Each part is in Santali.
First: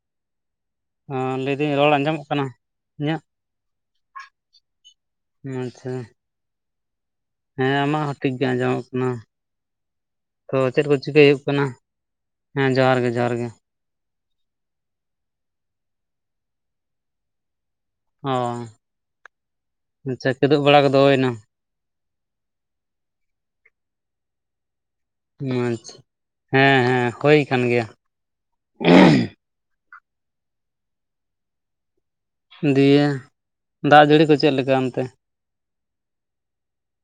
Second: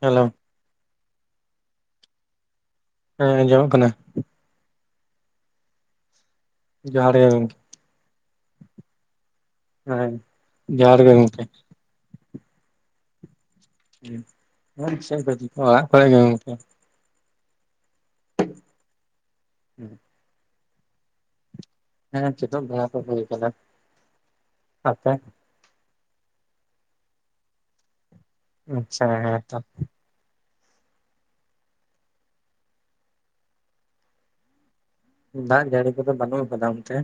ᱦᱮᱞᱳ᱾ ᱟᱸ ᱞᱟᱹᱭᱫᱟᱹᱧ ᱨᱚᱲ ᱟᱸᱡᱚᱢᱚᱜ ᱠᱟᱱᱟ? ᱤᱧᱟᱹᱜ ᱮᱸ ᱟᱸᱡᱚᱢᱚᱜ ᱠᱟᱱᱟ᱾ ᱟᱪᱪᱷᱟ᱾ ᱡᱚᱦᱟᱨ ᱜᱮ ᱦᱮᱸ ᱟᱢᱟᱜ ᱦᱚᱸ ᱴᱷᱤᱠ ᱜᱮ ᱟᱸᱡᱚᱢᱚᱜ ᱠᱟᱱᱟ᱾ ᱦᱮᱸ ᱛᱚ ᱪᱮᱫ ᱠᱚ ᱡᱚᱦᱟᱨ ᱜᱮ ᱪᱤᱠᱟᱹᱭ ᱦᱩᱭᱩᱜ ᱜᱚᱢᱠᱮ ᱠᱟᱱᱟ? ᱦᱮᱸ ᱡᱚᱦᱟᱨ ᱜᱮ ᱡᱚᱦᱟᱨ ᱜᱮ᱾ [unintelligible] ᱚᱲᱟᱜ ᱠᱚᱨᱮ ᱜᱮ ᱜᱚᱢᱠᱮ᱾ ᱚ, ᱦᱩᱸ ᱟᱪᱪᱷᱟ ᱠᱤᱫᱩᱜ ᱵᱟᱲᱟ ᱠᱚᱫᱚ ᱦᱩᱭᱱᱟ? ᱦᱮᱸ ᱠᱮᱫᱳᱜ ᱵᱟᱲᱟ ᱠᱚᱫᱚ ᱦᱩᱭ ᱠᱟᱱᱟ ᱟᱯᱮ? ᱟᱪᱪᱷᱟ, ᱦᱮᱸ ᱦᱮᱸ ᱦᱳᱭ ᱠᱟᱱ ᱜᱮᱭᱟ᱾ ᱟᱪᱪᱷᱟ ᱦᱮᱸ ᱛᱚ᱾ ᱫᱤᱭᱮ ᱫᱟᱜ ᱡᱟᱹᱲᱤ ᱠᱚ ᱪᱮᱫ ᱞᱮᱠᱟ ᱚᱱᱛᱮ? ᱫᱟᱜ ᱡᱟᱹᱲᱤ ᱠᱚᱫᱚ ᱵᱟᱹᱱᱩᱜ ᱠᱟᱫᱟ ᱚᱱᱛᱮ?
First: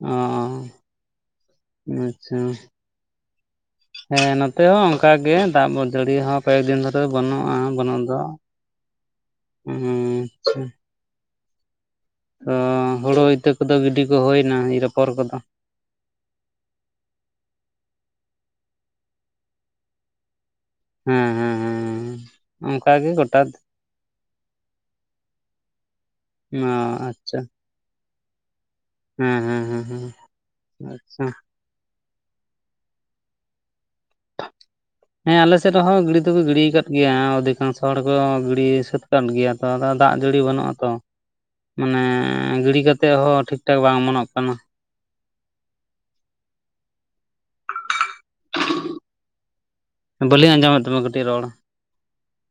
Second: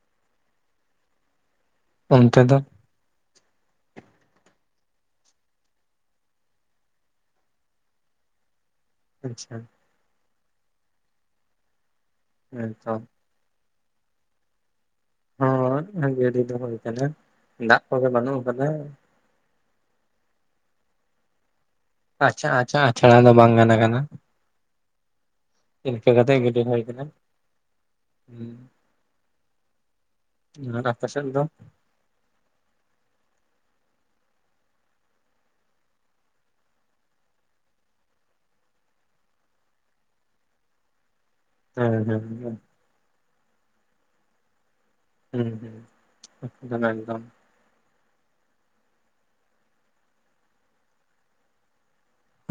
ᱚ ᱚᱱᱛᱮ ᱟᱪᱪᱷᱟ, ᱫᱚ [inaudible] ᱦᱮᱸ ᱱᱚᱛᱮ ᱦᱚᱸ ᱚᱱᱠᱟ ᱜᱮ ᱫᱟᱜ ᱢᱟᱫᱟᱹᱲᱤ ᱦᱚᱸ ᱠᱚᱭᱮᱠ ᱫᱤᱱ ᱫᱷᱚᱨᱮ ᱵᱟᱹᱱᱩᱜᱼᱟ ᱵᱟᱹᱱᱩᱜ ᱫᱚ? ᱟᱪᱪᱷᱟ᱾ ᱟ ᱟᱪᱪᱷᱟ᱾ ᱟᱸ, ᱦᱮᱸᱛᱚ ᱦᱳᱲᱳ ᱤᱛᱟᱹ ᱠᱚᱫᱚ ᱜᱤᱰᱤ ᱠᱚ ᱦᱩᱭᱱᱟ ᱤᱨᱟ. ᱟᱯᱚᱨ ᱠᱚᱫᱚ? [inaudible] ᱜᱟᱹᱰᱤ ᱫᱚ ᱦᱩᱭ ᱠᱟᱱᱟ ᱫᱟᱜ ᱠᱚᱜᱮ ᱵᱟᱹᱱᱩᱜ ᱟᱠᱟᱫᱟ᱾ ᱦᱮᱸ ᱦᱮᱸ ᱦᱮᱸ, ᱟᱪᱪᱷᱟ ᱟᱪᱪᱷᱟ ᱚᱱᱠᱟᱜᱮ ᱟᱪᱷᱲᱟ ᱫᱚ ᱜᱳᱴᱟ ᱵᱟᱝ ᱜᱟᱱ ᱮᱱ ᱠᱟ ᱠᱟᱛᱮᱠ ᱜᱤᱰᱤ ᱚ ᱦᱳᱭ ᱠᱟᱱᱟ᱾ ᱟᱪᱪᱷᱟ [inaudible] ᱦᱮᱸ ᱦᱮᱸ ᱦᱮᱸ ᱟᱨ ᱟᱯᱮ ᱥᱮᱫ ᱟᱪᱪᱷᱟ, ᱫᱚ ᱦᱮᱸ ᱟᱞᱮ ᱥᱮᱫ ᱦᱚᱸ ᱜᱤᱰᱤ ᱫᱚᱠᱚ ᱜᱤᱰᱤ ᱟᱠᱟᱫ ᱜᱮᱭᱟ ᱚᱫᱷᱤᱠᱟᱝᱥᱚ ᱦᱚᱲ ᱠᱚ ᱜᱤᱰᱤ ᱥᱟᱹᱛ ᱟᱠᱟᱫ ᱜᱮᱭᱟ᱾ ᱛ ᱟᱫᱚ ᱫᱟᱜ ᱡᱟᱹᱲᱤ ᱵᱟᱹᱱᱩᱜᱼᱟ ᱛᱚ? ᱦᱮᱸ ᱢᱟᱱᱮ ᱦᱮᱸ ᱦᱮᱸ ᱜᱤᱲᱤ ᱠᱟᱛᱮ ᱦᱚᱸ ᱴᱷᱤᱠᱼᱴᱷᱟᱠ ᱵᱟᱝ ᱚᱢᱚᱱᱚᱜ ᱠᱟᱱᱟ᱾ ᱦᱩᱸ ᱦᱩᱸ, [inaudible] ᱮᱠᱫᱚᱢ ᱮᱠᱫᱚᱢ᱾ [inaudible] ᱵᱟᱹᱞᱤᱧ ᱟᱸᱡᱚᱢᱮᱫ ᱛᱟᱢᱟ ᱠᱟᱹᱴᱤᱡ ᱨᱚᱲ?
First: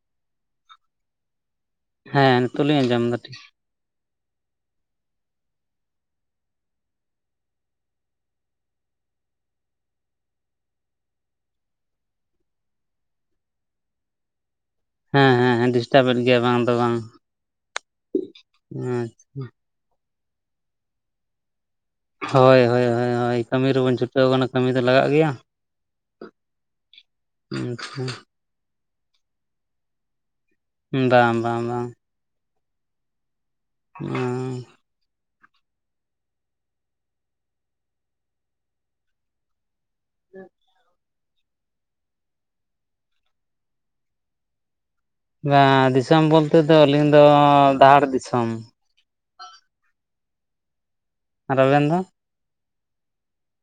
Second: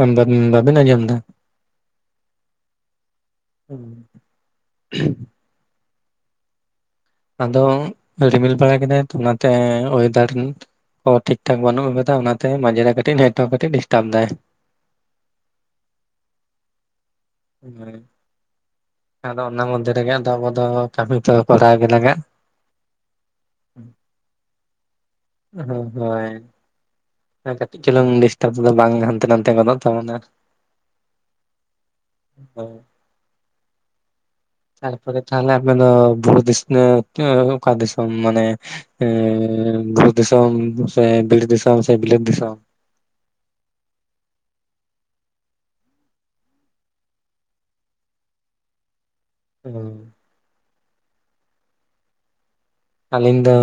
ᱟᱢᱫᱟᱫᱟ ᱵᱟᱹᱵᱤᱱ ᱟᱢᱚᱢᱫᱟ? ᱦᱮᱸ ᱱᱤᱛᱚᱜ ᱞᱤᱧ ᱟᱸᱡᱚᱢᱫᱟ ᱴᱤᱠ᱾ ᱦᱩᱸ, [inaudible] ᱟᱫᱚ ᱨᱤᱢᱤᱞ ᱵᱟᱲᱟ ᱠᱮᱫᱟᱭ ᱛᱚ ᱚᱱᱟᱛᱮ ᱚᱭᱫᱟᱨ ᱱᱤᱛ ᱚ ᱴᱷᱤᱠ-ᱴᱷᱟᱠ ᱵᱟᱹᱱᱩᱜ ᱠᱟᱫᱟ ᱚᱱᱟᱛᱮ ᱢᱟᱡᱮᱨᱮ ᱠᱟᱹᱴᱤᱡ ᱱᱮᱴᱣᱟᱨᱠ ᱠᱟᱹᱴᱤᱡ ᱰᱤᱥᱴᱟᱵᱽ ᱫᱟᱭ᱾ ᱦᱮᱸ ᱦᱮᱸ ᱰᱤᱥᱴᱟᱵ ᱮᱫ ᱜᱮᱭᱟ ᱵᱟᱝ ᱫᱚ ᱵᱟᱝ ᱟ [inaudible] ᱦᱮᱸ, ᱟᱫᱚ ᱚᱱᱟ ᱢᱚᱫᱫᱷᱮ ᱨᱮᱜᱮ ᱟᱫᱚ ᱟᱵᱩᱫᱚ ᱠᱟᱹᱯᱤᱫ ᱦᱚᱸᱵᱟᱲᱟᱭ ᱟᱵᱩᱱ ᱦᱳᱭ ᱦᱳᱭ ᱦᱳᱭ ᱦᱳᱭ ᱠᱟᱹᱢᱤ ᱨᱮᱵᱚᱱ ᱪᱷᱩᱴᱟᱹᱣ ᱟᱠᱟᱱᱟ ᱠᱟᱹᱢᱤ ᱫᱚ ᱞᱟᱜᱟᱜ ᱜᱮᱭᱟ? ᱦᱳᱭ ᱠᱟᱹᱴᱤᱡ ᱪᱩᱞᱩᱝ ᱰᱤᱥᱴᱟᱵᱽ ᱫᱚ ᱵᱟᱝ ᱦᱟᱱᱛᱮ-ᱱᱟᱱᱛᱮ ᱜᱚᱫᱚᱜ ᱛᱟᱵᱚᱱ-ᱟ᱾ ᱵᱟᱝ ᱵᱟᱝ ᱵᱟᱝ᱾ [inaudible] ᱚᱸ ᱛᱟᱨᱯᱚᱨᱮ ᱛᱟᱦᱞᱮ ᱟᱯᱮ ᱫᱚ ᱵᱩᱨᱩ ᱫᱤᱥᱱᱟᱹᱣ ᱥᱮ [inaudible] ᱚᱠᱟ ᱫᱤᱥᱚᱢ ᱢᱟᱱᱮ ᱮᱸ ᱵᱩᱨᱩ ᱫᱤᱱᱟᱹᱢ ᱥᱮ ᱵᱤᱨ ᱫᱤᱱᱟᱹᱢ ᱥᱮ ᱵᱤᱞᱟᱹᱛ ᱫᱤᱥᱟᱹᱢ? ᱵᱟᱝ ᱫᱤᱥᱚᱢ ᱵᱚᱞᱛᱮ ᱫᱚ ᱟᱹᱞᱤᱧ ᱫᱚ ᱰᱟᱦᱟᱲ ᱫᱤᱥᱚᱢ᱾ ᱚᱸ, ᱟᱨ ᱟᱵᱮᱱ ᱫᱚ? ᱟᱞᱤᱧ ᱫᱚᱻ᱾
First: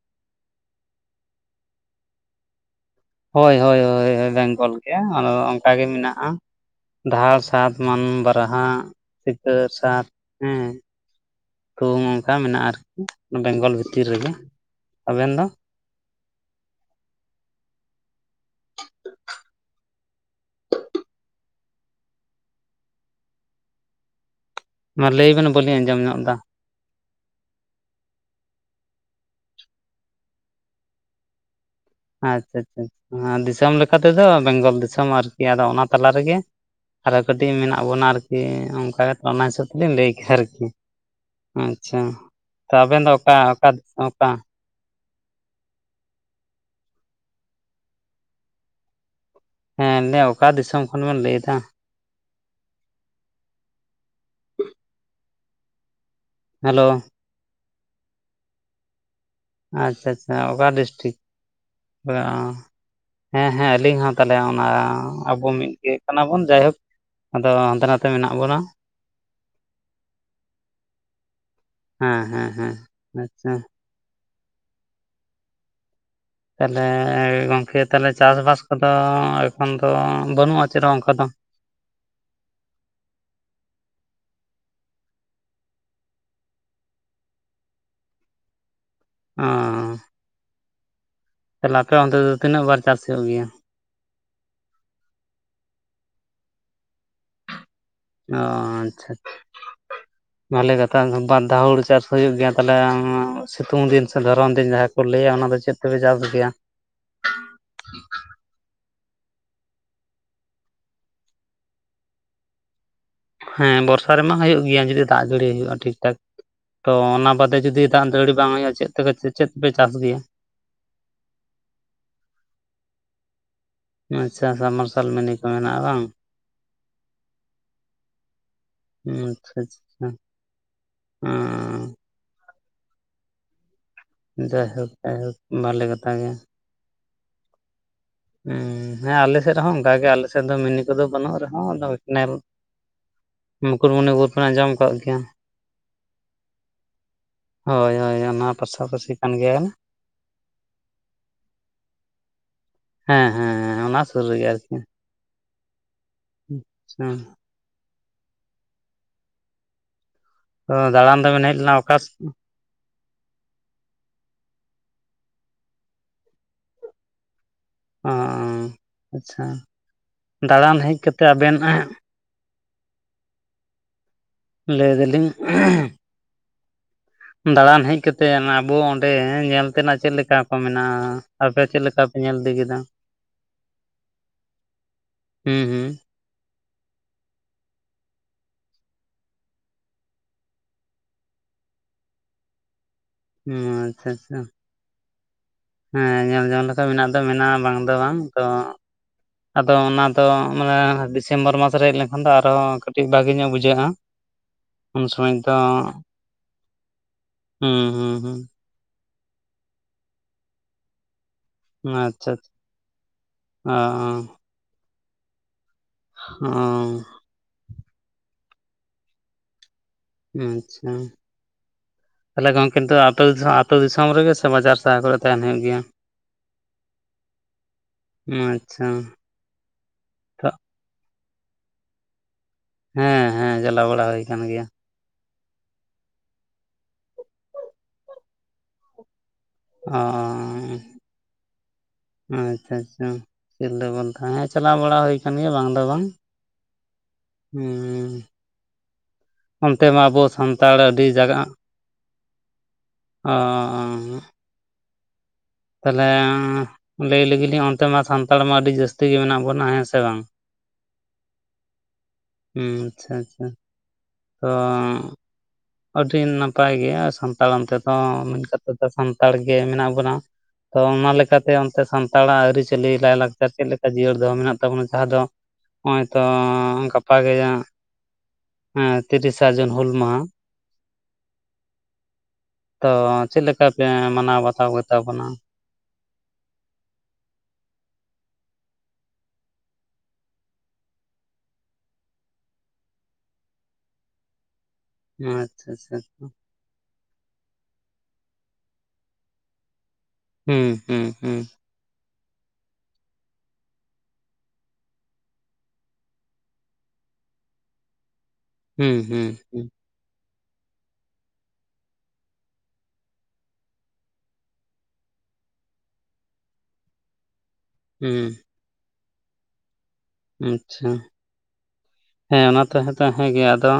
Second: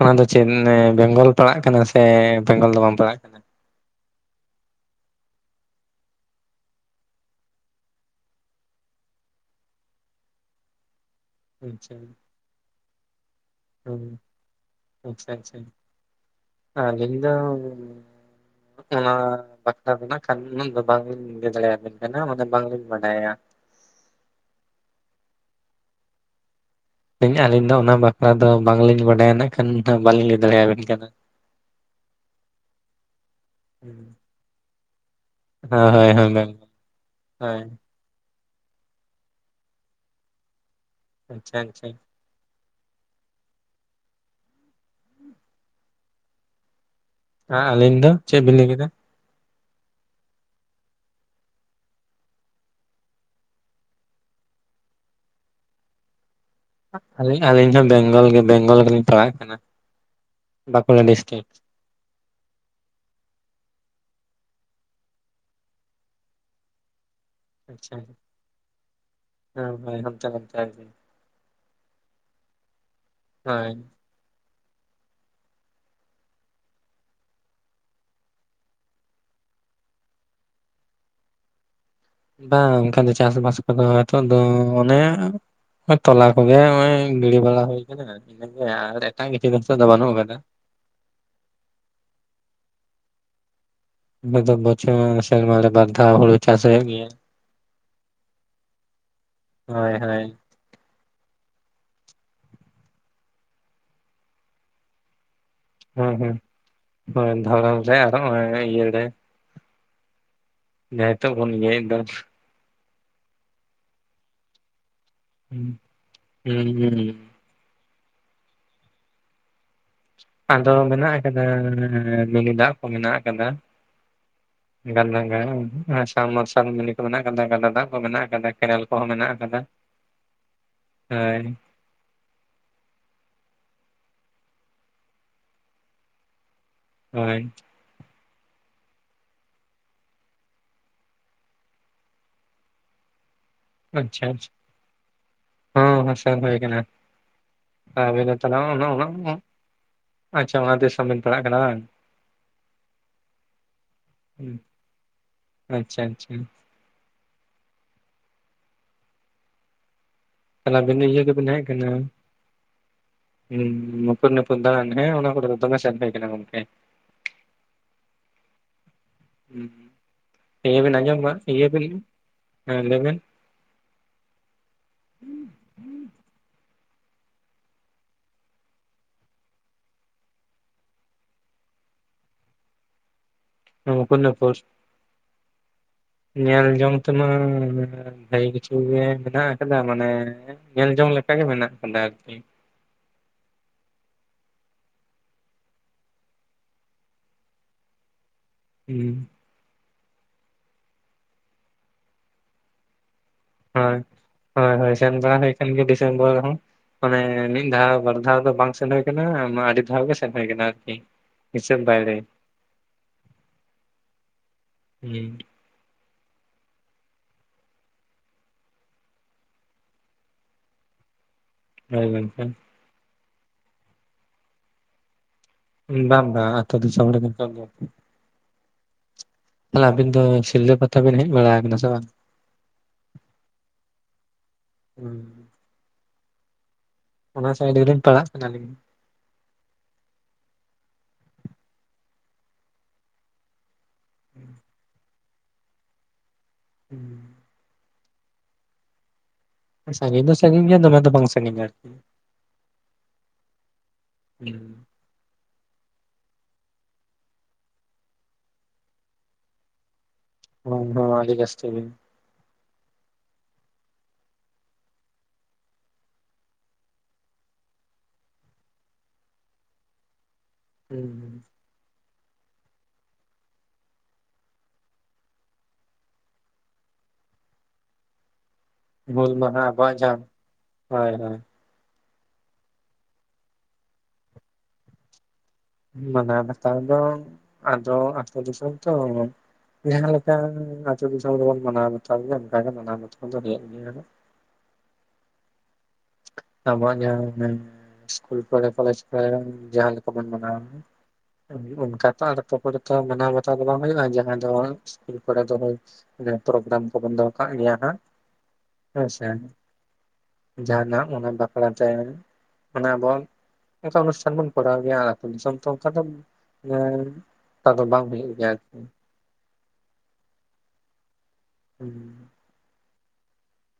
ᱚᱱᱟ ᱫᱚ ᱪᱮᱫ ᱮᱸᱻ ᱵᱮᱝᱜᱚᱞ ᱯᱟᱲᱟᱜ ᱠᱟᱱᱟ ᱥᱮ ᱵᱮᱝᱜᱚᱞ ᱫᱚ ᱵᱟᱝ ᱯᱟᱲᱟᱜ ᱠᱟᱱᱟ᱾ ᱦᱚᱭ ᱦᱚᱭ ᱦᱚᱭ ᱦᱚᱭ ᱵᱮᱝᱜᱚᱞ ᱜᱮ ᱚᱱᱟᱫᱚ ᱚᱱᱠᱟ ᱜᱮ ᱢᱮᱱᱟᱜᱼᱟ᱾ ᱰᱷᱟᱲ ᱥᱟᱛ ᱢᱟᱱ ᱵᱟᱨᱦᱟ ᱥᱤᱠᱟᱹᱨ ᱥᱟᱛ ᱦᱮᱸ᱾ ᱟᱪᱪᱷᱟ ᱛᱩᱢ ᱚᱱᱠᱟ ᱢᱮᱱᱟᱜᱼᱟ ᱟᱨᱠᱤ ᱵᱮᱝᱜᱚᱞ ᱵᱷᱤᱛᱨ ᱦᱩᱸ ᱨᱮᱜᱮ ᱟᱵᱮᱱ ᱫᱚ᱾ ᱟᱞᱤᱧ ᱫᱚ ᱚᱱᱟ᱾ ᱵᱟᱠᱷᱨᱟ ᱫᱚ ᱱᱟᱜ ᱠᱷᱟᱱ ᱩᱱᱟᱹᱜ ᱫᱚ ᱵᱟᱝᱞᱤᱧ ᱞᱟᱹᱭ ᱫᱟᱲᱮᱭᱟ ᱵᱤᱱ ᱠᱟᱱᱟ ᱚᱱᱟ ᱫᱚ ᱵᱟᱝᱞᱤᱧ ᱵᱟᱰᱟᱭᱟ᱾ ᱢᱟ ᱞᱟᱹᱭ ᱵᱮᱱ ᱵᱟᱹᱞᱤᱧ ᱟᱸᱡᱚᱢ ᱧᱚᱜ ᱫᱟ᱾ ᱤᱧ ᱟᱹᱞᱤᱧ ᱫᱚ ᱚᱱᱟ ᱵᱟᱠᱷᱨᱟ ᱫᱚ ᱵᱟᱝᱞᱤᱧ ᱵᱟᱰᱟᱭᱟ ᱱᱟᱜ ᱠᱷᱟᱱ ᱫᱚ ᱵᱟᱞᱤᱧ ᱞᱮᱴ ᱫᱟᱲᱮ ᱟᱵᱮᱱ ᱠᱟᱱᱟ᱾ ᱟᱪᱼᱪᱷᱟ ᱟᱪᱪᱷᱟ ᱦᱟᱸ ᱫᱤᱥᱚᱢ ᱞᱮᱠᱟ ᱛᱮᱫᱚ ᱵᱮᱝᱜᱚᱞ ᱫᱤᱥᱚᱢ ᱟᱨ ᱠᱤ ᱟᱫᱚ ᱚᱱᱟ ᱦᱳᱭ ᱛᱟᱞᱟ ᱦᱳᱭ ᱦᱳᱭ ᱨᱮᱜᱮ᱾ ᱢᱮᱢ ᱟᱨᱚ ᱠᱟᱹᱴᱤᱡ ᱦᱳᱭ ᱢᱮᱱᱟᱜ ᱵᱚᱱᱟ ᱟᱨ ᱠᱤ ᱚᱱᱠᱟ ᱠᱟᱛᱮ ᱚᱱᱟ ᱦᱤᱥᱟᱹᱵᱽ ᱛᱮᱞᱤᱧ ᱞᱟᱹᱭ ᱠᱮᱜ-ᱟ ᱟᱨᱠᱤ ᱟᱪᱪᱷᱟ᱾ ᱛᱚ ᱟᱵᱮᱱ ᱫᱚ ᱚᱠᱟ ᱚᱠᱟ ᱚᱠᱟ᱾ ᱦᱟᱸ ᱟᱹᱞᱤᱧ ᱫᱚ ᱪᱮᱜ ᱵᱤᱱ ᱞᱟᱹᱭ ᱠᱮᱫᱟ᱾ ᱦᱮᱸ ᱞᱟᱹᱭ ᱫᱟᱹ ᱚᱠᱟ ᱫᱤᱥᱚᱢ ᱠᱷᱚᱱ ᱵᱮᱱ ᱞᱟᱹᱭ ᱫᱟ᱾ [inaudible] ᱦᱮᱞᱳ᱾ ᱟᱞᱤ ᱟᱞᱤᱧ ᱦᱚᱸ ᱵᱮᱝᱜᱚᱞ ᱜᱮ ᱵᱮᱝᱜᱚᱞ ᱜᱮᱞᱤᱧ ᱯᱟᱲᱟᱜ ᱠᱟᱱᱟ᱾ ᱟᱪᱼᱪᱷᱟ ᱟᱪᱷᱟ ᱚᱠᱟ ᱰᱤᱥᱴᱤᱠ᱾ ᱵᱟᱻ ᱦᱮᱸ ᱦᱮᱸ ᱟᱹᱞᱤᱧ ᱦᱚᱸ ᱛᱟᱦᱞᱮ ᱚᱱᱟ ᱟᱵᱚ ᱢᱤᱫᱜᱮ ᱠᱟᱱᱟ ᱵᱚᱱ ᱡᱟᱭᱦᱳᱠ᱾ ᱟᱫᱚ ᱦᱟᱱᱛᱮ ᱟᱪᱪᱷᱟ ᱱᱟᱛᱮ ᱢᱮᱱᱟᱜ ᱵᱚᱱᱟ ᱦᱮᱸ ᱦᱚᱭ ᱦᱟᱱᱛᱮ-ᱱᱟᱱᱛᱮ ᱟᱨᱠᱤ᱾ ᱦᱮᱸ ᱦᱮᱸ ᱦᱮᱸ ᱟᱪᱪᱷᱟ᱾ ᱦᱳᱭ᱾ ᱛᱟᱦᱞᱮ ᱜᱚᱢᱠᱮ ᱛᱟᱦᱞᱮ ᱪᱟᱥᱵᱟᱥ ᱠᱚᱫᱚ ᱮᱠᱷᱚᱱ ᱫᱚ ᱵᱟᱹᱱᱩᱜᱼᱟ ᱪᱮᱫᱚ ᱚᱱᱠᱟ ᱫᱚ᱾ ᱵᱟᱝ ᱚᱱᱠᱟ ᱫᱚ ᱪᱟᱥ ᱵᱟᱥ ᱠᱚᱫᱚ ᱱᱤᱛᱚᱜ ᱫᱚ ᱚᱱᱮ ᱛᱚᱞᱟ ᱠᱚᱜᱮ ᱚᱸᱜᱚᱭ ᱜᱤᱲᱤ ᱵᱟᱲᱟ ᱦᱩᱭ ᱠᱟᱱᱟ ᱦᱮᱸᱥᱮ ᱟᱨ ᱮᱴᱟᱜ ᱚ ᱠᱤᱪᱷᱩ ᱫᱚ ᱱᱤᱛᱚᱜ ᱫᱚ ᱵᱟᱱᱩᱜ ᱠᱟᱫᱟ᱾ ᱛᱟᱞᱦᱮ ᱟᱯᱮ ᱚᱱᱛᱮ ᱫᱚ ᱛᱤᱱᱟᱹᱜ ᱵᱟᱨ ᱪᱟᱥ ᱦᱳᱭᱩᱜ ᱜᱮᱭᱟ᱾ ᱟᱵᱚ ᱫᱚ ᱵᱚᱪᱷᱚᱨ ᱥᱮᱨᱢᱟ ᱨᱮ ᱵᱟᱨ ᱫᱷᱟᱣ ᱦᱳᱲᱳ ᱪᱟᱥ ᱦᱳᱭᱳᱜ ᱜᱮᱭᱟ᱾ ᱚ ᱟᱪᱪᱷᱟ ᱪᱷᱟ᱾ ᱦᱳᱭ ᱦᱳᱭ ᱵᱷᱟᱞᱮ ᱠᱟᱛᱷᱟ ᱵᱟᱨᱫᱷᱟᱣ ᱦᱩᱲᱩ ᱪᱟᱥ ᱦᱩᱭᱩᱜ ᱜᱮᱭᱟ ᱛᱟᱦᱞᱮ ᱥᱤᱛᱩᱝ ᱫᱤᱱ ᱥᱮ ᱫᱷᱚᱨᱚᱱ ᱫᱤᱱ ᱡᱟᱦᱟ ᱠᱚ ᱞᱟᱹᱭᱟ ᱚᱱᱟ ᱫᱚ ᱪᱮᱫ? ᱛᱮᱯᱮ ᱦᱚᱭ ᱪᱟᱥ ᱦᱮᱸ ᱜᱮᱭᱟ ᱦᱚᱭ ᱫᱷᱚᱲᱚᱱ ᱨᱮ ᱟᱨ ᱚᱸᱜ-ᱚᱭ ᱤᱭᱟᱹ ᱨᱮ᱾ ᱡᱟᱦᱟ ᱱᱤᱛᱚᱜ ᱵᱚᱱ ᱤᱭᱟᱹᱭᱮᱜ ᱫᱚ᱾ ᱦᱮᱸ ᱵᱚᱨᱥᱟ ᱨᱮᱢᱟ ᱦᱩᱭᱩᱜ ᱜᱮᱭᱟ ᱡᱩᱫᱤ ᱫᱟᱜ ᱡᱟᱹᱲᱤ ᱦᱩᱸ ᱦᱩᱭᱩᱜᱼᱟ ᱴᱷᱤᱠ ᱴᱷᱟᱠ ᱛᱚ ᱦᱩᱸ ᱚᱱᱟ ᱵᱟᱫᱮ ᱡᱩᱫᱤ᱾ ᱫᱟᱜ ᱡᱟᱹᱲᱤ ᱵᱟᱝ ᱦᱳᱭᱳᱜᱼᱟ ᱪᱮᱫ ᱛᱮᱯᱮ ᱪᱮᱫ ᱯᱮ ᱪᱟᱥ ᱜᱮᱭᱟ᱾ ᱟᱫᱚ ᱢᱮᱱᱟᱜ ᱠᱟᱫᱟ ᱢᱤᱱᱤ ᱫᱟᱜ ᱠᱚ ᱢᱮᱱᱟᱜ ᱠᱟᱫᱟ᱾ ᱟᱪᱪᱷᱟ ᱥᱟᱵ ᱢᱟᱨᱥᱟᱞ ᱜᱟᱰᱟ ᱢᱤᱱᱤ ᱜᱟ ᱠᱚ ᱢᱮᱱᱟᱜᱼᱟ ᱵᱟᱝ ᱥᱟᱱ ᱢᱟᱨᱥᱟᱞ ᱢᱤᱱᱤᱠᱚ ᱢᱮᱱᱟᱜ ᱠᱟᱫᱟ ᱜᱟᱰᱟ ᱫᱟᱜ ᱠᱚ ᱢᱮᱱᱟᱜ ᱠᱟᱫᱟ᱾ ᱠᱮᱱᱮᱞ ᱠᱚᱦᱚᱸ ᱢᱮᱱᱟᱜ ᱟᱪᱪᱷᱟ ᱟᱠᱟᱫᱟ ᱟᱪᱪᱷᱟ ᱦᱟᱹᱭ᱾ ᱦᱮᱸ ᱡᱟᱭ ᱦᱳᱠ ᱡᱟᱭ ᱦᱳᱠ ᱵᱷᱟᱞᱮ ᱠᱟᱛᱷᱟ ᱜᱮ᱾ ᱦᱳᱭ᱾ ᱦᱩᱸ ᱦᱮᱸ ᱟᱞᱮᱥᱮᱜ ᱨᱮᱦᱚᱸ ᱚᱱᱠᱟ ᱜᱮ ᱟᱞᱮᱥᱮᱫ ᱫᱚ ᱢᱤᱱᱤ ᱠᱚᱫᱚ ᱵᱟᱱᱩᱜ ᱨᱮᱦᱚᱸ ᱟᱫᱚ ᱠᱮᱱᱮᱞ᱾ ᱟᱪ-ᱪᱷᱟ ᱢᱩᱠᱩᱴᱢᱩᱱᱤᱯᱩᱨ ᱵᱮᱱ ᱟᱪᱷᱟ ᱟᱸᱡᱚᱢ ᱟᱠᱟᱫ ᱜᱮᱭᱟ ᱦᱚᱸ ᱦᱚᱸ ᱥᱟᱵ ᱦᱳᱭ ᱠᱟᱱᱟ᱾ ᱦᱳᱭ ᱦᱳᱭ ᱟᱵᱤᱱ ᱫᱚ ᱛᱟᱦᱞᱮ ᱚᱱᱟ ᱚᱱᱟ ᱯᱟᱥᱟᱯᱟᱥᱤ ᱠᱟᱱ ᱚᱸ ᱜᱮᱭᱟ ᱟᱪ-ᱪᱷᱟ ᱚᱱᱟ ᱫᱤᱥᱚᱢ ᱵᱤᱱ ᱯᱟᱲᱟᱜ ᱠᱟᱱᱟ ᱵᱟᱝ᱾ ᱦᱮᱸ ᱦᱮᱸ ᱦᱮᱸ ᱚᱱᱟ ᱥᱩᱨ ᱨᱮᱜᱮ ᱟᱨᱼᱠᱤ᱾ ᱟᱪ-ᱪᱷᱟ ᱟᱪᱪᱷᱟ᱾ ᱟᱪ-ᱪᱷᱟ᱾ ᱛᱟᱦᱞᱮ ᱟᱵᱤᱱ ᱫᱟᱬᱟᱱ ᱤᱭᱟᱹ ᱫᱚᱵᱮᱱ ᱜᱮᱵᱤᱱ ᱦᱮᱡ ᱞᱮᱱᱟ ᱠᱟᱱᱟ᱾ ᱚᱠᱟ [unintelligible] [unintelligible] ᱫᱟᱲᱟᱱ, ᱦᱮᱸ ᱚᱱᱟ ᱠᱚᱼᱫᱚ ᱫᱚᱢᱮ ᱥᱟᱹᱨᱫᱤ ᱠᱟᱱᱟ ᱜᱚᱝᱠᱮ᱾ ᱚᱼᱚᱝ᱾ ᱟᱪᱪᱷᱟ, ᱫᱟᱬᱟᱱ ᱤᱭᱟᱹ ᱵᱤᱱ ᱦᱮᱡ ᱟᱸᱡᱚᱢ ᱠᱟᱛᱮ ᱠᱟᱜ ᱟᱵᱮᱱ ᱤᱭᱟᱹ ᱵᱤᱱ ᱦᱟᱸᱜ, ᱞᱟᱹᱭ ᱵᱤᱱ ᱞᱟᱹᱭ ᱫᱟᱹᱞᱤᱧ? ᱫᱟᱲᱟᱱ ᱦᱮᱡ ᱠᱟᱛᱮᱫ ᱟᱵᱚ ᱚᱸᱱᱰᱮ ᱧᱮᱞ ᱛᱮᱱᱟᱜ ᱪᱮᱫ ᱞᱮᱠᱟ ᱠᱚ ᱢᱮᱱᱟᱜᱼᱟ? ᱟᱯᱮ ᱪᱮᱫ ᱞᱮᱠᱟ ᱯᱮ ᱧᱮᱞ ᱤᱫᱤ ᱠᱮᱫᱟ? ᱢᱩᱠᱩᱴᱢᱩᱱᱤᱯᱩᱨ, ᱦᱩᱸ ᱦᱩᱸ ᱧᱮᱞ ᱡᱚᱝ ᱛᱮᱢᱟ ᱵᱷᱟᱜᱮ ᱠᱤᱪᱷᱩ ᱜᱮ ᱢᱮᱱᱟᱜ ᱟᱠᱟᱫᱟ, ᱢᱟᱱᱮ ᱧᱮᱞ ᱡᱚᱝ ᱞᱮᱠᱟ ᱜᱮ ᱢᱮᱱᱟᱜ ᱠᱟᱫᱟ ᱟᱨᱠᱤ, ᱦᱩᱸ, ᱟᱪᱪᱷᱟ ᱟᱪᱪᱷᱟ᱾ ᱦᱮᱸ ᱧᱮᱞ ᱡᱚᱝ ᱞᱮᱠᱟ ᱢᱮᱱᱟᱜ ᱫᱚ ᱢᱮᱱᱟᱜᱼᱟ ᱵᱟᱝ ᱫᱚ ᱵᱟᱝ, ᱛᱚ ᱩᱸ, ᱟᱫᱚ ᱚᱱᱟ ᱫᱚ ᱢᱟᱱᱮ ᱰᱤᱥᱮᱢᱵᱚᱨ ᱢᱟᱥ ᱨᱮ ᱦᱮᱡ ᱞᱮᱱᱠᱷᱟᱱ ᱫᱚ ᱟᱨᱦᱚᱸ ᱠᱟᱹᱴᱤᱡ ᱵᱷᱟᱜᱤ ᱧᱚᱜ ᱵᱩᱡᱷᱟᱜᱼᱟ᱾ ᱦᱚᱭ, ᱦᱚᱭᱼᱦᱚᱭ ᱥᱮᱱ ᱵᱟᱲᱟ ᱦᱳᱭ ᱠᱟᱱᱟ ᱰᱤᱥᱮᱢᱵᱚᱨ ᱨᱮᱦᱚᱸ᱾ ᱚᱱᱮ ᱢᱤᱫ ᱦᱩᱸ ᱫᱷᱟᱣ ᱦᱩᱸ ᱵᱟᱨ ᱫᱷᱟᱣ ᱫᱚ ᱦᱩᱸ ᱵᱟᱝ ᱥᱮᱱ ᱦᱩᱭ ᱠᱟᱱᱟ, ᱢᱟ ᱟᱹᱰᱤ ᱫᱷᱟᱣ ᱜᱮ ᱥᱮᱱ ᱦᱩᱭ ᱠᱟᱱᱟ ᱟᱨᱠᱤ᱾ ᱦᱤᱥᱟᱹᱵᱽ ᱵᱟᱭᱨᱮ, ᱟᱪᱪᱷᱟ ᱚ ᱦᱩᱸ᱾ ᱦᱚᱸ, ᱟᱪᱪᱷᱟ᱾ ᱦᱳᱭ ᱵᱟᱝᱠᱷᱟᱱ ᱠᱤᱱᱛᱩ ᱟᱹᱛᱳ ᱫᱤᱥᱚᱢ, ᱟᱛᱳ ᱫᱤᱥᱚᱢ ᱨᱮᱜᱮ ᱥᱮ ᱵᱟᱡᱟᱨ ᱥᱟᱦᱟᱨ ᱠᱚᱨᱮ ᱛᱟᱦᱮᱱ ᱦᱩᱭᱩᱜ? ᱜᱮᱭᱟ? ᱵᱟᱸᱼᱵᱟᱹ ᱟᱛᱳ ᱫᱤᱥᱚᱢ ᱨᱮᱜᱮ ᱱᱤᱛᱚᱜ ᱫᱚ ᱾ ᱚᱸ ᱟᱪᱪᱷᱟ᱾ ᱛᱟᱦᱚᱞᱮ ᱟᱹᱵᱤᱱ ᱫᱚ ᱥᱤᱞᱫᱟᱹ ᱯᱟᱛᱟ ᱵᱤᱱ ᱦᱮᱡ ᱵᱟᱲᱟᱜ ᱠᱟᱱᱟ ᱥᱮ ᱵᱟᱝ? ᱦᱮᱸ ᱦᱮᱸ, ᱪᱟᱞᱟᱣ ᱵᱟᱲᱟ ᱦᱩᱭᱼᱠᱟᱱ ᱜᱮᱭᱟ᱾ ᱦᱩᱸ, ᱚᱱᱟ ᱥᱟᱭᱤᱰ ᱜᱮᱞᱤᱧ ᱯᱟᱲᱟᱜ ᱠᱟᱱᱟ ᱟᱹᱞᱤᱧ ᱫᱚ᱾ ᱚᱼᱟᱪᱪᱷᱟ ᱟᱪᱪᱷᱟ᱾ ᱥᱤᱞᱫᱟ ᱵᱞᱛᱮ ᱦᱮᱸ ᱪᱟᱞᱟᱣ ᱵᱟᱲᱟ ᱦᱩᱭ ᱠᱟᱱ ᱜᱮᱭᱟ ᱵᱟᱝ ᱫᱚ ᱵᱟᱝ᱾ ᱦᱩᱸ, ᱩᱻ, ᱚᱱᱛᱮ ᱢᱟ ᱟᱵᱚ ᱥᱟᱺᱜᱤᱧ ᱫᱚ ᱥᱟᱺᱜᱤᱧ ᱥᱟᱱᱛᱟᱲ ᱜᱮᱭᱟ ᱫᱚᱢᱮ ᱟᱹᱰᱤ ᱫᱚ ᱡᱟᱜᱟᱜ [unintelligible] ᱚ ᱚ ᱦ ᱦᱟᱸᱜ᱾ ᱦᱩ, ᱛᱟᱦᱚᱞᱮ ᱞᱟᱹᱭ ᱞᱮᱹᱜᱤᱞᱤᱧ ᱚᱱᱛᱮ ᱢᱟ ᱥᱟᱱᱛᱟᱲ ᱢᱟ ᱟᱹᱰᱤ ᱡᱟᱹᱥᱛᱤ ᱜᱮ ᱢᱮᱱᱟᱜ ᱵᱚᱱᱟ, ᱦᱮᱸ ᱥᱮ ᱵᱟᱝ? ᱦᱩᱸ ᱦᱩᱸ ᱟᱹᱰᱤ ᱡᱟᱥᱛᱤ ᱜᱮ᱾ ᱦᱩᱸ ᱪᱷᱟ ᱪᱷᱟ, ᱛᱚᱝᱻ ᱟᱹᱰᱤ ᱱᱟᱯᱟᱭ ᱜᱮ ᱥᱟᱱᱛᱟᱲ ᱚᱱᱛᱮ ᱫᱚ ᱢᱮᱱ ᱠ ᱮᱫ ᱫᱚ ᱥᱟᱱᱛᱟᱲ ᱜᱮ ᱢᱮᱱᱟᱜ ᱵᱚᱱᱟ᱾ ᱛᱚ ᱚᱱᱟ ᱞᱮᱠᱟᱛᱮ ᱚᱱᱛᱮ ᱥᱟᱱᱛᱟᱲᱟᱜ ᱟᱹᱨᱤᱪᱟᱹᱞᱤ ᱞᱟᱭᱼᱞᱟᱠᱪᱟᱨ ᱪᱮᱫ ᱞᱮᱠᱟ ᱡᱤᱭᱟᱹᱲ ᱫᱚᱦᱚ ᱢᱮᱱᱟᱜ ᱛᱟᱵᱚᱱᱟ ᱡᱟᱦᱟᱸ ᱫᱚ, ᱱᱚᱜ ᱚᱭ ᱛᱚᱻ ᱜᱟᱯᱟ‌ ᱜᱮ ᱢᱟᱝᱦᱟᱜ‌ ᱦᱩᱞ ᱛᱤᱨᱤᱥᱟ ᱢᱟᱦᱟ ᱡᱩᱱ ᱦᱩᱞ ᱟᱵᱚᱣᱟᱜ ᱢᱟᱦᱟ ᱡᱟᱦᱟᱸ ᱦᱳᱭ ᱦᱳᱭ, ᱛᱚ ᱪᱮᱫ ᱞᱮᱠᱟ ᱯᱮ ᱢᱟᱱᱟᱣ ᱵᱟᱛᱟᱣ ᱜᱮᱛᱟ ᱵᱚᱱᱟ? ᱢᱟᱱᱟᱣ ᱵᱟᱛᱟᱣ ᱫᱚ ᱟᱫᱚ ᱟᱛᱳ ᱫᱤᱥᱚᱢ ᱛᱚ, ᱡᱟᱦᱟᱸ ᱞᱮᱠᱟ ᱟᱹᱛᱩ ᱫᱤᱥᱚᱢ ᱨᱮᱵᱚᱱ ᱢᱟᱱᱟᱣ ᱵᱟᱛᱟᱣ ᱜᱮᱭᱟ ᱚᱱᱠᱟ ᱜᱮ ᱢᱟᱱᱟᱣ ᱵᱟᱛᱟᱣ ᱫᱚ ᱦᱩᱭᱩᱜ ᱜᱮᱭᱟ ᱦᱟᱹᱜ᱾ ᱟᱪᱪᱷᱟ ᱟᱪᱪᱷᱟ, ᱟᱵᱚᱣᱟᱜ ᱡᱟᱦᱟᱸ ᱦᱮᱸ ᱤᱥᱠᱩᱞ ᱠᱚᱨᱮ ᱠᱚᱞᱮᱡᱽ ᱠᱚᱨᱮ ᱡᱟᱦᱟᱸ [inaudible] ᱦᱩᱸ ᱦᱩᱸ ᱦᱩᱸ [inaudible] ᱚᱱ ᱚᱱᱠᱟ ᱛᱚ ᱟᱫᱚ ᱟᱛᱳ ᱠᱚᱨᱮ ᱫᱚ ᱢᱟᱱᱟᱣ ᱵᱟᱛᱟᱣ ᱫᱚ ᱵᱟᱝ ᱦᱩᱭᱩᱜᱼᱟ ᱡᱟᱦᱟᱸ ᱫᱚ ᱤᱥᱠᱩᱞ ᱠᱚᱨᱮ ᱫᱚ ᱦᱳᱭ ᱨᱮ ᱯᱨᱳᱜᱨᱟᱢ ᱠᱚᱵᱮᱱ ᱫᱚᱦᱚ ᱠᱟᱜ ᱜᱮᱭᱟ ᱦᱟᱸᱜ᱾ ᱦᱩᱸ ᱦᱩᱸ ᱦᱩᱸ᱾ ᱡᱟᱦᱟ ᱱᱟᱜ ᱚᱱᱟ ᱵᱟᱠᱲᱟ ᱛᱮ, ᱚᱱᱟ ᱵᱚᱱ ᱚᱱᱠᱟ ᱚᱱᱩᱥᱴᱟᱱ ᱵᱚᱱ ᱠᱚᱨᱟᱣ ᱜᱮᱭᱟ ᱟᱛᱳ ᱫᱤᱥᱚᱢ ᱛᱚ ᱚᱱᱠᱟ ᱫᱚ ᱮᱸ ᱟᱫᱚ ᱵᱟᱝ ᱦᱩᱭᱩᱜ ᱜᱮᱭᱟ ᱟᱨᱠᱤ᱾ ᱟᱪᱪᱷᱟ᱾ ᱦᱩᱸ᱾ ᱦᱮᱸ ᱚᱱᱟ ᱛᱚ ᱦᱮᱸ ᱛᱚ ᱦᱮᱸ ᱜᱮ ᱟᱫᱚ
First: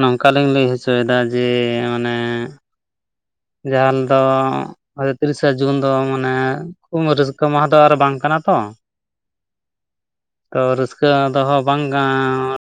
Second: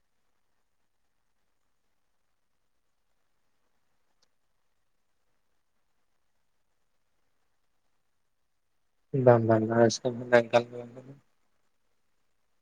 ᱱᱚᱝᱠᱟ ᱞᱤᱧ ᱞᱟᱹᱭ ᱦᱚᱪᱚᱭ ᱫᱟ ᱡᱮ ᱢᱟᱱᱮ ᱡᱟᱦᱟᱞ ᱫᱚ ᱟᱫᱚ ᱛᱤᱨᱤᱥᱟ ᱡᱩᱱ ᱫᱚ ᱢᱟᱱᱮ ᱮ ᱩᱢ ᱨᱟᱹᱥᱠᱟᱹ ᱢᱟᱦᱟ ᱫᱚ ᱟᱨ ᱵᱟᱝ ᱠᱟᱱᱟ ᱛᱚ- ᱵᱟᱝ ᱵᱟᱝ ᱨᱟᱹᱥᱠᱟᱹ ᱢᱟᱦᱟᱸ ᱫᱚ ᱛᱚ ᱮᱠᱟᱞ ᱜᱮ ᱵᱟᱝ ᱨᱟᱹᱥᱠᱟᱹ ᱠᱟᱱᱟ᱾ ᱫᱚᱦᱚ ᱵᱟᱝ [unintelligible]